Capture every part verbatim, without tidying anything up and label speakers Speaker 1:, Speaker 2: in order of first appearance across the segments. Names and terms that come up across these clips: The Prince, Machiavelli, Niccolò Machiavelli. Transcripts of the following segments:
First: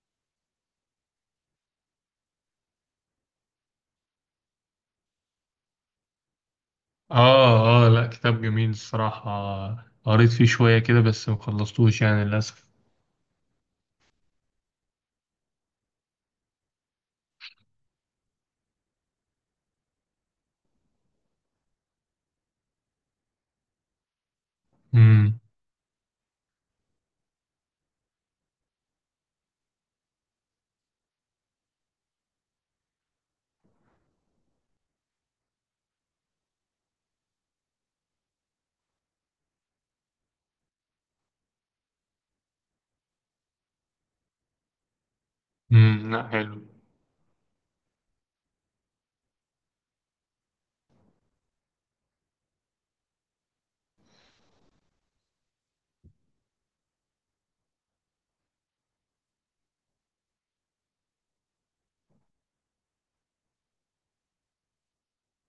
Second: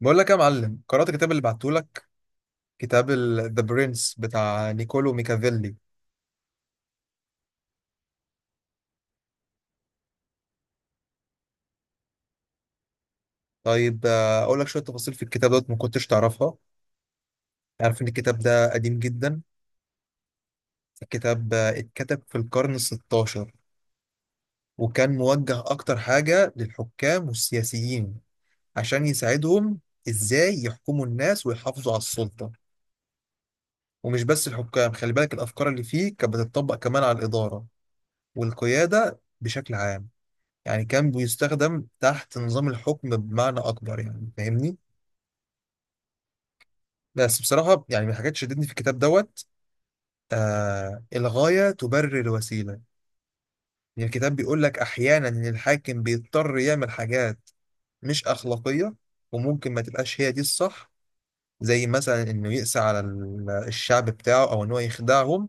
Speaker 1: بقول لك يا معلم، قرأت الكتاب اللي بعتهولك، كتاب ذا برنس بتاع نيكولو ميكافيلي.
Speaker 2: اه اه، لا، كتاب جميل الصراحة. قريت فيه شوية كده بس مخلصتوش يعني للأسف.
Speaker 1: طيب آه، اقول لك شويه تفاصيل في الكتاب دوت ما كنتش تعرفها. عارف ان الكتاب ده قديم جدا، الكتاب آه، اتكتب في القرن ستاشر، وكان
Speaker 2: امم
Speaker 1: موجه اكتر حاجه للحكام والسياسيين عشان يساعدهم ازاي يحكموا الناس ويحافظوا على السلطه. ومش بس الحكام، خلي بالك الافكار اللي فيه كانت بتطبق كمان على الاداره والقياده بشكل عام. يعني كان بيستخدم تحت نظام الحكم بمعنى أكبر، يعني فاهمني؟
Speaker 2: امم لا حلو.
Speaker 1: بس بصراحة يعني من الحاجات اللي شدتني في الكتاب دوت، آه، الغاية تبرر الوسيلة. يعني الكتاب بيقول لك أحيانا إن الحاكم بيضطر يعمل حاجات مش أخلاقية، وممكن ما تبقاش هي دي الصح، زي مثلا إنه يقسى على ال- الشعب بتاعه، أو إن هو يخدعهم،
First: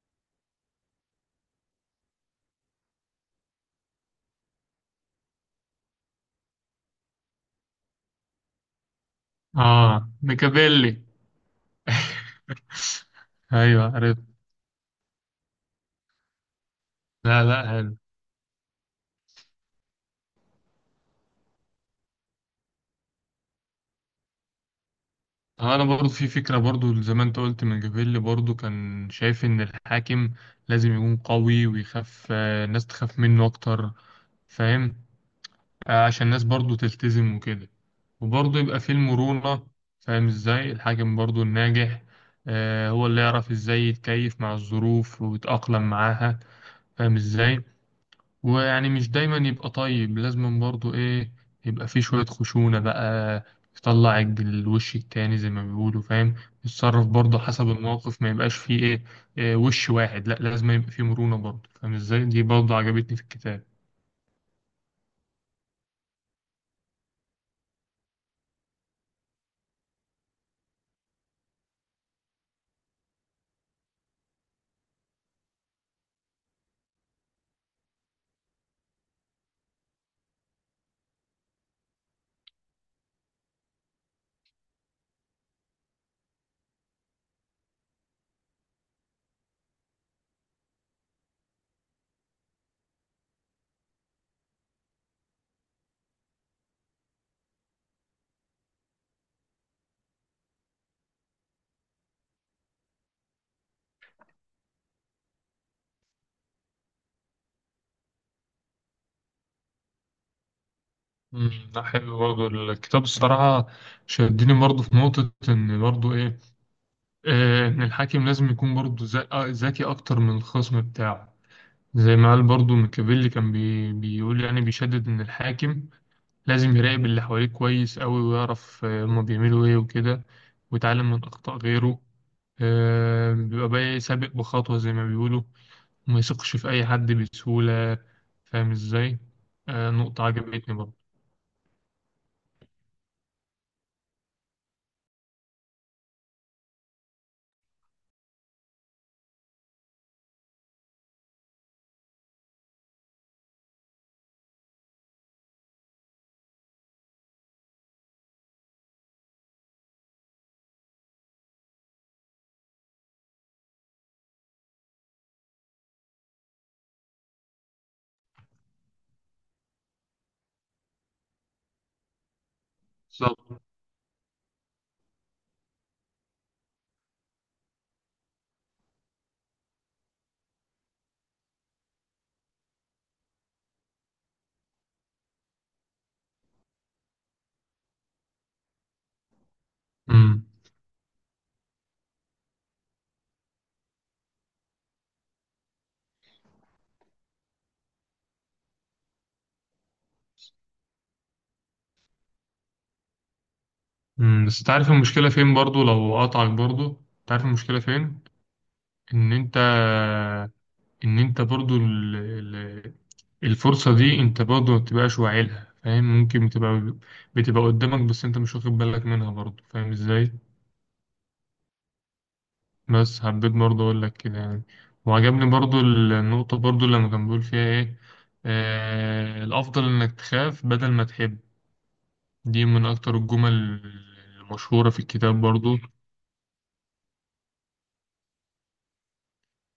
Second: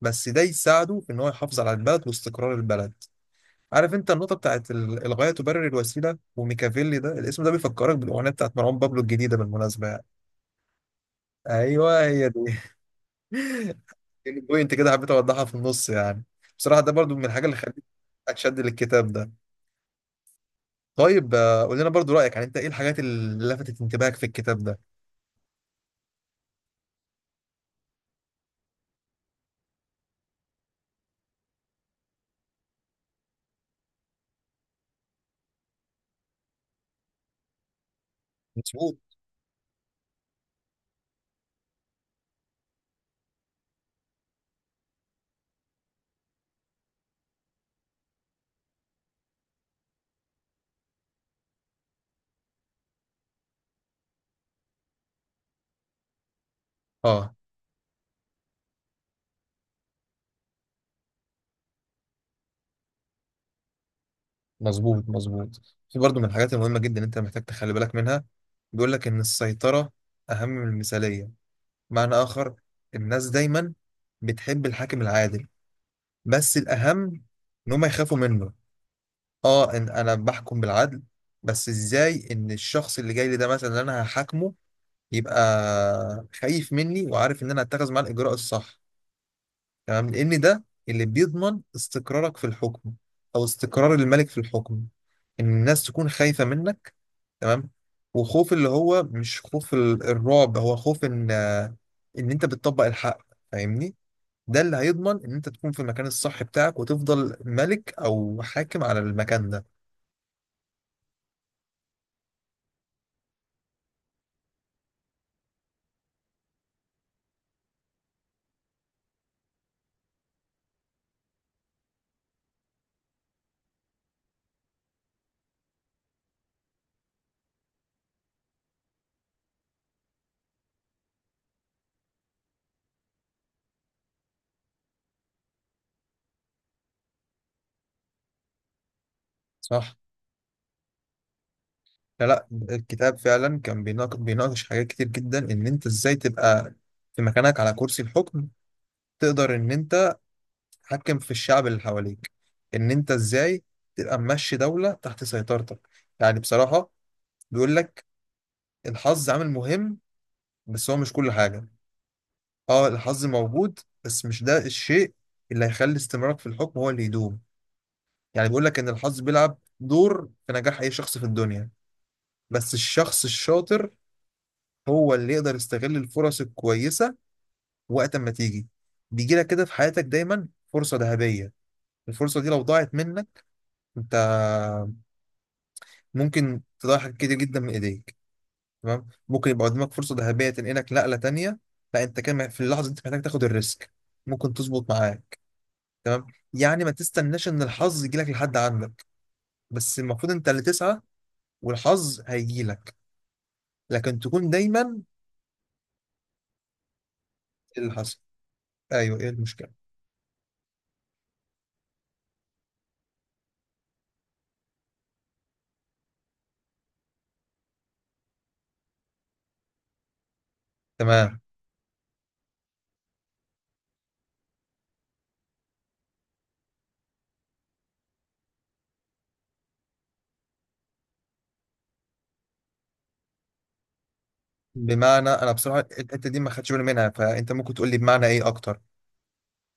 Speaker 1: بس ده يساعده في إن هو يحافظ على البلد واستقرار البلد. عارف انت النقطة بتاعت ال- الغاية تبرر الوسيلة، وميكافيلي ده، الاسم ده بيفكرك بالأغنية بتاعت مروان بابلو الجديدة بالمناسبة يعني.
Speaker 2: اه، ميكافيلي.
Speaker 1: ايوه، هي دي.
Speaker 2: ايوه، عرفت.
Speaker 1: البوينت كده حبيت اوضحها في النص يعني. بصراحة ده برضو من الحاجة
Speaker 2: لا
Speaker 1: اللي
Speaker 2: لا،
Speaker 1: خلتني
Speaker 2: حلو.
Speaker 1: اتشد للكتاب ده. طيب آه، قول لنا برضو رأيك، يعني انت ايه الحاجات اللي لفتت انتباهك في الكتاب ده؟
Speaker 2: آه، انا برضو في فكرة برضو زي ما انت قلت. ميكافيلي برضو كان شايف ان الحاكم لازم يكون قوي ويخاف، آه، الناس تخاف منه اكتر. فاهم. آه، عشان الناس برضو تلتزم وكده، وبرضو يبقى فيه
Speaker 1: مظبوط.
Speaker 2: المرونة. فاهم ازاي الحاكم برضو الناجح، آه، هو اللي يعرف ازاي يتكيف مع الظروف ويتأقلم معاها. فاهم ازاي. ويعني مش دايما يبقى طيب، لازم برضو ايه، يبقى فيه شوية خشونة بقى. يطلع الج- الوش التاني زي ما بيقولوا. فاهم. يتصرف
Speaker 1: اه،
Speaker 2: برضه حسب الموقف، ما يبقاش فيه ايه، آه، وش واحد، لا لازم يبقى فيه مرونة برضه. فاهم ازاي، دي برضه عجبتني في الكتاب.
Speaker 1: مظبوط مظبوط. في برضو من الحاجات المهمة جدا انت محتاج تخلي بالك منها، بيقول لك ان السيطرة اهم من المثالية. معنى اخر، الناس دايما بتحب الحاكم العادل، بس الأهم إن هما يخافوا منه. اه، إن أنا بحكم بالعدل، بس إزاي إن الشخص اللي جاي لي ده مثلا، اللي أنا هحاكمه، يبقى خايف مني، وعارف إن أنا هتخذ معاه الإجراء الصح. تمام، لأن ده اللي بيضمن استقرارك في الحكم، أو استقرار الملك في الحكم، إن الناس تكون خايفة منك. تمام. وخوف اللي هو مش خوف ال- الرعب، هو خوف إن إن أنت بتطبق الحق، فاهمني؟ ده اللي هيضمن ان انت تكون في المكان الصح بتاعك، وتفضل ملك او حاكم على المكان ده.
Speaker 2: امم، لا حلو برضه الكتاب الصراحة. شدني برضه في نقطة إن برضه إيه، آه، إن الحاكم لازم يكون برضه ذا- آه، ذكي أكتر من الخصم بتاعه. زي ما قال برضه ميكافيلي، كان بي بيقول يعني بيشدد إن الحاكم لازم يراقب اللي حواليه كويس أوي ويعرف، آه، هما بيعملوا إيه وكده، ويتعلم من أخطاء غيره. آه، بيبقى بقى إيه، سابق بخطوة زي ما بيقولوا، وما يثقش في أي حد بسهولة. فاهم إزاي. آه،
Speaker 1: صح.
Speaker 2: نقطة عجبتني برضه.
Speaker 1: لا لا، الكتاب فعلا كان بيناقش, بيناقش حاجات كتير جدا، ان انت ازاي تبقى في مكانك على كرسي الحكم، تقدر ان انت تحكم في الشعب اللي حواليك، ان انت ازاي تبقى ماشي دولة تحت سيطرتك. يعني بصراحة بيقول لك الحظ عامل مهم، بس هو مش كل حاجة. اه، الحظ موجود، بس مش ده الشيء اللي هيخلي استمرارك في الحكم هو اللي يدوم. يعني بيقول لك إن الحظ بيلعب دور في نجاح أي شخص في الدنيا، بس الشخص
Speaker 2: بالظبط.
Speaker 1: الشاطر هو اللي يقدر يستغل الفرص الكويسة وقت ما تيجي. بيجي لك كده في حياتك دايما فرصة ذهبية، الفرصة دي لو ضاعت منك، أنت ممكن تضيع حاجات كتير جدا من إيديك. تمام، ممكن يبقى قدامك فرصة
Speaker 2: مم.
Speaker 1: ذهبية تنقلك نقلة تانية. لا، أنت كان مح- في اللحظة دي أنت محتاج تاخد الريسك، ممكن تظبط معاك. تمام. يعني ما تستناش إن الحظ يجيلك لحد عندك، بس المفروض أنت اللي تسعى والحظ هيجيلك، لكن
Speaker 2: مم،
Speaker 1: تكون
Speaker 2: بس تعرف
Speaker 1: دايما.
Speaker 2: المشكلة فين برضو لو قطعك برضو؟ تعرف المشكلة
Speaker 1: اللي
Speaker 2: فين؟
Speaker 1: حصل، ايوه، ايه
Speaker 2: ان انت،
Speaker 1: المشكله؟
Speaker 2: ان انت برضو ال... ال... الفرصة دي انت برضو ما بتبقاش واعي لها. فاهم؟ ممكن بتبقى بتبقى قدامك بس انت مش واخد بالك منها برضو. فاهم ازاي.
Speaker 1: تمام.
Speaker 2: بس حبيت برضو اقول لك كده يعني. وعجبني برضو النقطة برضو لما كان بيقول فيها ايه، آه... الافضل انك تخاف بدل ما تحب. دي من اكتر الجمل المشهورة في
Speaker 1: بمعنى،
Speaker 2: الكتاب
Speaker 1: انا بصراحه
Speaker 2: برضو.
Speaker 1: الحته دي ما خدتش بالي منها، فانت ممكن تقول لي بمعنى ايه اكتر؟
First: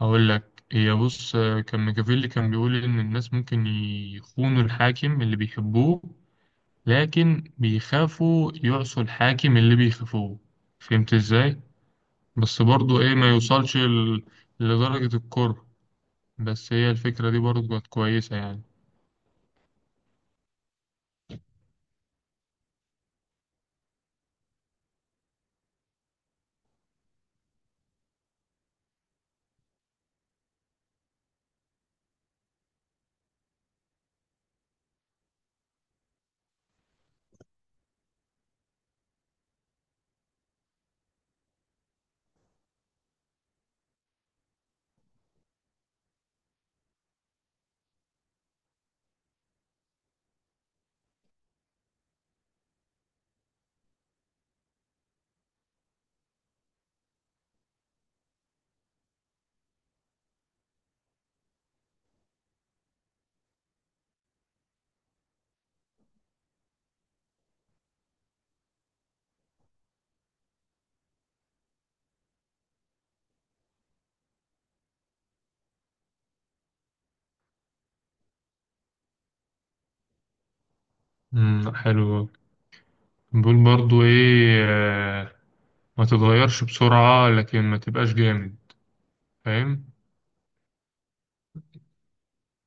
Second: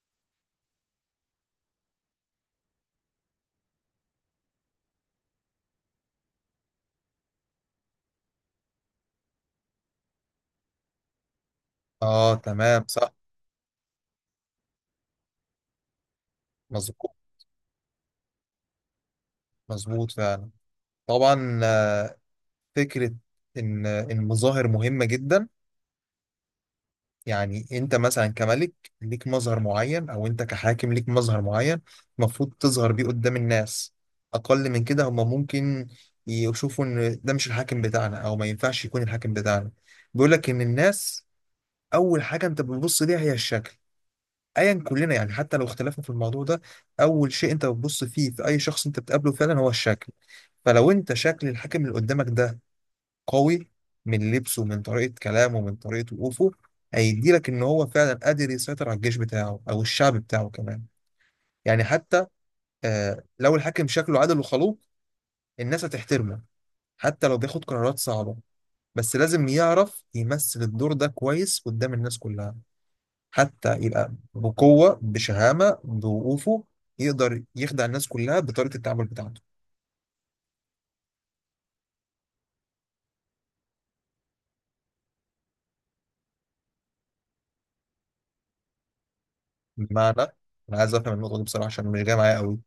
Speaker 2: هقول لك، هي بص، كان ميكافيلي كان بيقول إن الناس ممكن يخونوا الحاكم اللي بيحبوه، لكن بيخافوا يعصوا الحاكم اللي بيخافوه. فهمت إزاي؟
Speaker 1: اه،
Speaker 2: بس
Speaker 1: تمام
Speaker 2: برضو
Speaker 1: صح.
Speaker 2: إيه ما يوصلش ل- لدرجة الكره. بس هي
Speaker 1: مظبوط،
Speaker 2: الفكرة دي برضو كانت كويسة يعني.
Speaker 1: مظبوط فعلا. طبعا آه، فكره ان ان مظاهر مهمه جدا. يعني انت مثلا كملك ليك مظهر معين، او انت كحاكم ليك مظهر معين، المفروض تظهر بيه قدام الناس. اقل من كده هم ممكن يشوفوا ان ده مش الحاكم بتاعنا، او ما ينفعش يكون الحاكم بتاعنا. بيقول لك ان الناس اول حاجه انت بتبص ليها هي الشكل، ايا كلنا يعني حتى لو اختلفنا في الموضوع ده. اول شيء انت بتبص فيه في اي شخص انت بتقابله فعلا هو الشكل. فلو انت شكل الحاكم اللي قدامك ده قوي، من لبسه، من طريقه كلامه، من طريقه وقوفه، هيدي لك ان هو فعلا قادر يسيطر على الجيش بتاعه، او الشعب بتاعه كمان. يعني حتى آه، لو الحاكم شكله عادل وخلوق، الناس هتحترمه، حتى لو بياخد قرارات صعبه. بس لازم يعرف يمثل الدور ده كويس قدام الناس كلها، حتى يبقى بقوة، بشهامة، بوقوفه، يقدر يخدع الناس كلها بطريقة التعامل بتاعته.
Speaker 2: امم حلو. بيقول برضو إيه، آه، ما تتغيرش بسرعة لكن ما تبقاش جامد. فاهم؟
Speaker 1: بمعنى، أنا عايز أفهم النقطة دي بصراحة عشان مش جاية معايا قوي.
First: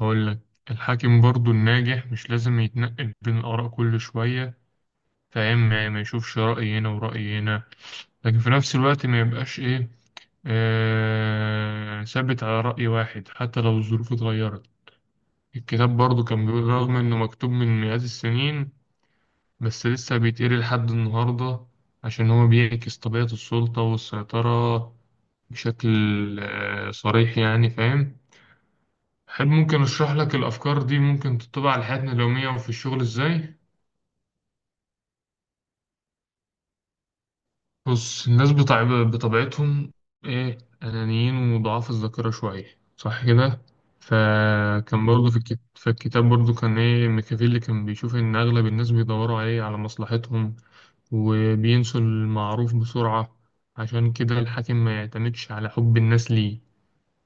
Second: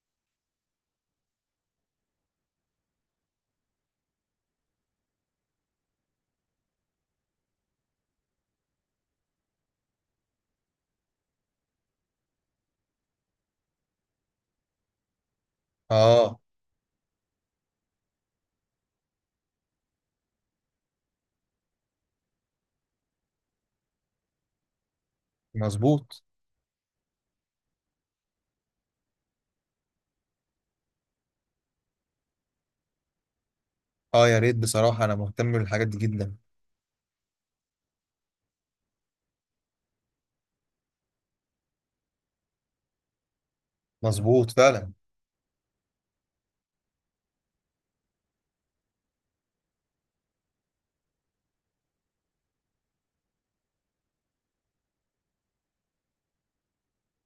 Speaker 2: هقول لك، الحاكم برضو الناجح مش لازم يتنقل بين الآراء كل شوية. فاهم، ما ما يشوفش رأي هنا ورأي هنا، لكن في نفس الوقت ما يبقاش إيه، آه ثابت على رأي واحد حتى لو الظروف اتغيرت. الكتاب برضو
Speaker 1: آه.
Speaker 2: كان بيقول رغم إنه مكتوب من مئات السنين بس لسه بيتقري لحد النهاردة، عشان هو بيعكس طبيعة السلطة والسيطرة بشكل
Speaker 1: مظبوط.
Speaker 2: آه صريح يعني. فاهم. أحب ممكن أشرح لك الأفكار دي ممكن تطبق على حياتنا اليومية وفي الشغل إزاي.
Speaker 1: آه يا ريت، بصراحة أنا مهتم بالحاجات دي جدا.
Speaker 2: بص، الناس بتاع بطبيعتهم ايه، انانيين وضعاف الذاكره شويه، صح كده؟
Speaker 1: مظبوط فعلا.
Speaker 2: فكان برضه في الكت... في الكتاب برضه كان ايه، ميكافيلي كان بيشوف ان اغلب الناس بيدوروا عليه على مصلحتهم وبينسوا المعروف بسرعه. عشان كده الحاكم ما يعتمدش على حب الناس ليه.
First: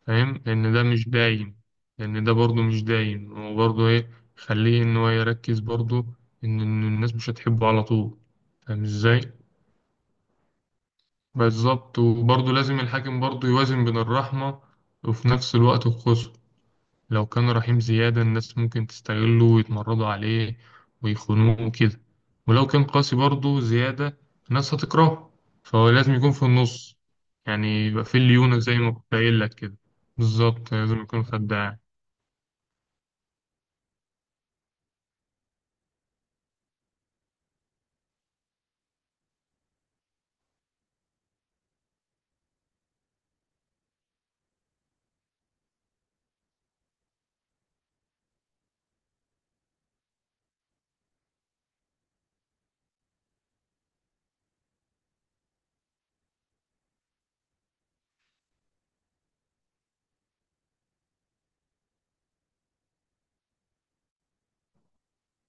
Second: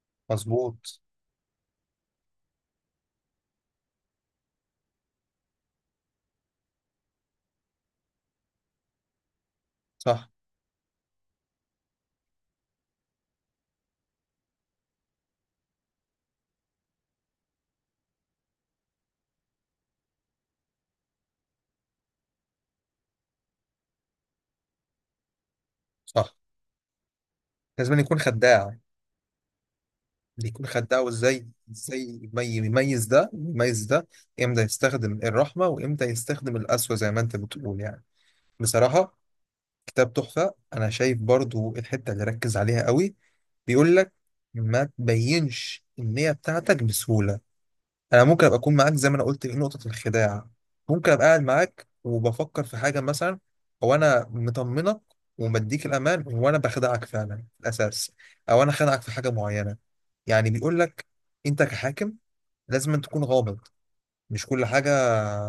Speaker 2: فاهم، لان ده
Speaker 1: مظبوط.
Speaker 2: مش دايم. لان ده برضه مش دايم، وبرضه ايه، خليه ان هو يركز برضه ان إن الناس مش هتحبه على طول. فاهم ازاي.
Speaker 1: صح.
Speaker 2: بالظبط، وبرضه لازم الحاكم برضه يوازن بين الرحمة وفي نفس الوقت القسوة. لو كان رحيم زيادة الناس ممكن تستغله ويتمردوا عليه ويخونوه وكده. ولو كان قاسي برضه زيادة، الناس هتكرهه. فهو لازم يكون
Speaker 1: صح.
Speaker 2: في النص، يعني
Speaker 1: لازم
Speaker 2: يبقى
Speaker 1: يكون
Speaker 2: في ليونة
Speaker 1: خداع.
Speaker 2: زي ما كنت قايل لك كده.
Speaker 1: بيكون
Speaker 2: بالظبط
Speaker 1: خداع،
Speaker 2: لازم يكون
Speaker 1: وإزاي
Speaker 2: خداع.
Speaker 1: إزاي يمي- يميز ده يميز ده، إمتى يستخدم الرحمة وإمتى يستخدم القسوة زي ما أنت بتقول يعني. بصراحة كتاب تحفة. أنا شايف برضو الحتة اللي ركز عليها قوي، بيقول لك ما تبينش النية بتاعتك بسهولة. أنا ممكن أبقى أكون معاك زي ما أنا قلت في نقطة الخداع، ممكن أبقى قاعد معاك وبفكر في حاجة مثلا، أو أنا مطمنك ومديك الأمان، وأنا بخدعك فعلا في الأساس، أو أنا خدعك في حاجة معينة. يعني بيقول لك أنت كحاكم لازم أن تكون غامض، مش كل حاجة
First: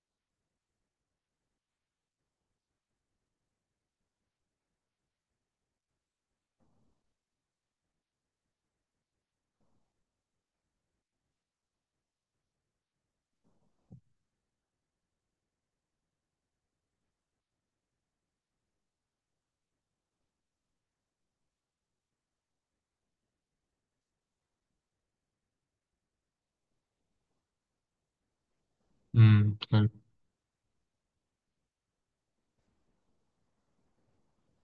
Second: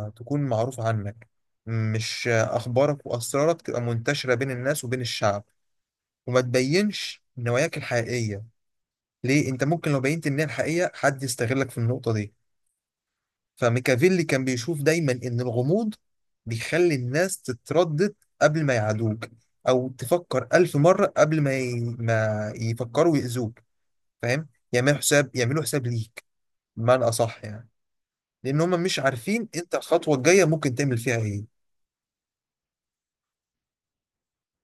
Speaker 1: تكون معروفة عنك، مش أخبارك وأسرارك تبقى منتشرة بين الناس وبين الشعب، وما تبينش نواياك الحقيقية. ليه؟ انت ممكن لو بينت ان هي الحقيقية، حد يستغلك في النقطة دي. فميكافيلي كان بيشوف دايما ان الغموض بيخلي الناس تتردد قبل ما يعادوك، او تفكر ألف مرة قبل ما ي... ما يفكروا يأذوك، فاهم؟ يعملوا حساب يعملوا حساب ليك، بمعنى اصح يعني، لان هم مش عارفين
Speaker 2: امم
Speaker 1: انت
Speaker 2: حلو.
Speaker 1: الخطوة الجاية ممكن تعمل فيها ايه.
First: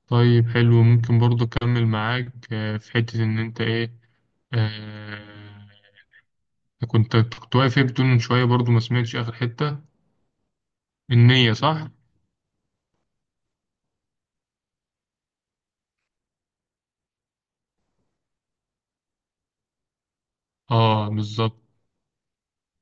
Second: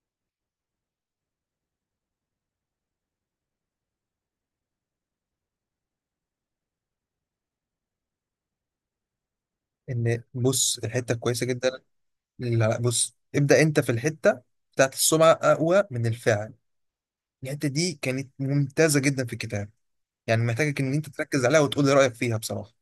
Speaker 2: طيب حلو، ممكن برضه أكمل معاك، آه، في حتة إن أنت إيه، آه، كنت كنت واقف إيه بتقول من شوية برضه ما سمعتش آخر حتة.
Speaker 1: ان بص، الحتة كويسة
Speaker 2: النية
Speaker 1: جدا.
Speaker 2: صح؟
Speaker 1: لا بص، ابدأ انت في الحتة بتاعت السمعة اقوى من الفعل. الحته دي كانت ممتازه جدا في الكتاب، يعني محتاجك ان انت
Speaker 2: اه،
Speaker 1: تركز
Speaker 2: بالظبط.
Speaker 1: عليها وتقول لي رايك فيها بصراحه.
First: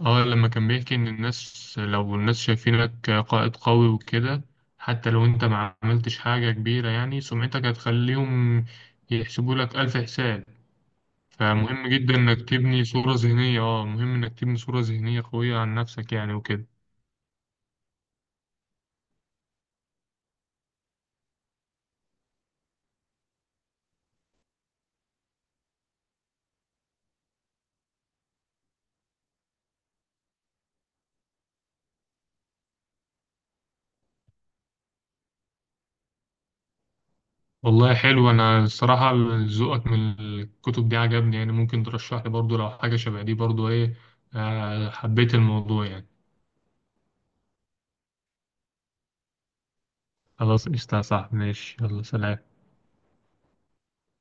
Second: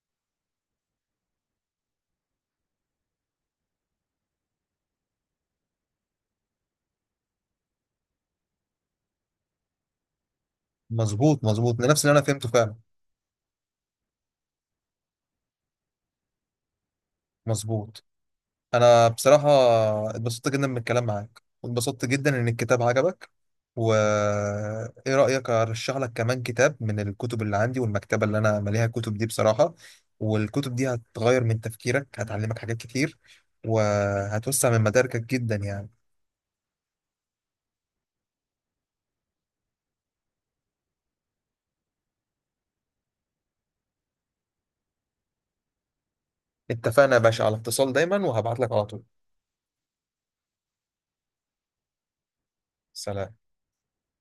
Speaker 2: اه لما كان بيحكي ان الناس، لو الناس شايفينك قائد قوي وكده، حتى لو انت ما عملتش حاجة كبيرة يعني سمعتك هتخليهم يحسبوا لك ألف حساب.
Speaker 1: مظبوط مظبوط، ده
Speaker 2: فمهم
Speaker 1: نفس
Speaker 2: جدا
Speaker 1: اللي انا فهمته
Speaker 2: انك
Speaker 1: فعلا.
Speaker 2: تبني صورة ذهنية، اه مهم انك تبني صورة ذهنية قوية عن نفسك يعني وكده.
Speaker 1: مظبوط. انا بصراحه اتبسطت جدا من الكلام معاك، واتبسطت جدا ان الكتاب عجبك. وايه رايك ارشح لك كمان كتاب من الكتب اللي عندي والمكتبه اللي انا مليها كتب دي بصراحه؟ والكتب دي هتغير من تفكيرك، هتعلمك حاجات كتير، وهتوسع من مداركك جدا يعني.
Speaker 2: والله حلو، انا الصراحة ذوقك من الكتب دي عجبني يعني، ممكن ترشح لي برضو لو حاجة شبه دي برضو ايه، آه حبيت الموضوع يعني.
Speaker 1: اتفقنا يا باشا، على اتصال دايما، وهبعت لك على طول.
Speaker 2: خلاص، قشطة يا صاحبي، ماشي، يلا سلام.
Speaker 1: سلام.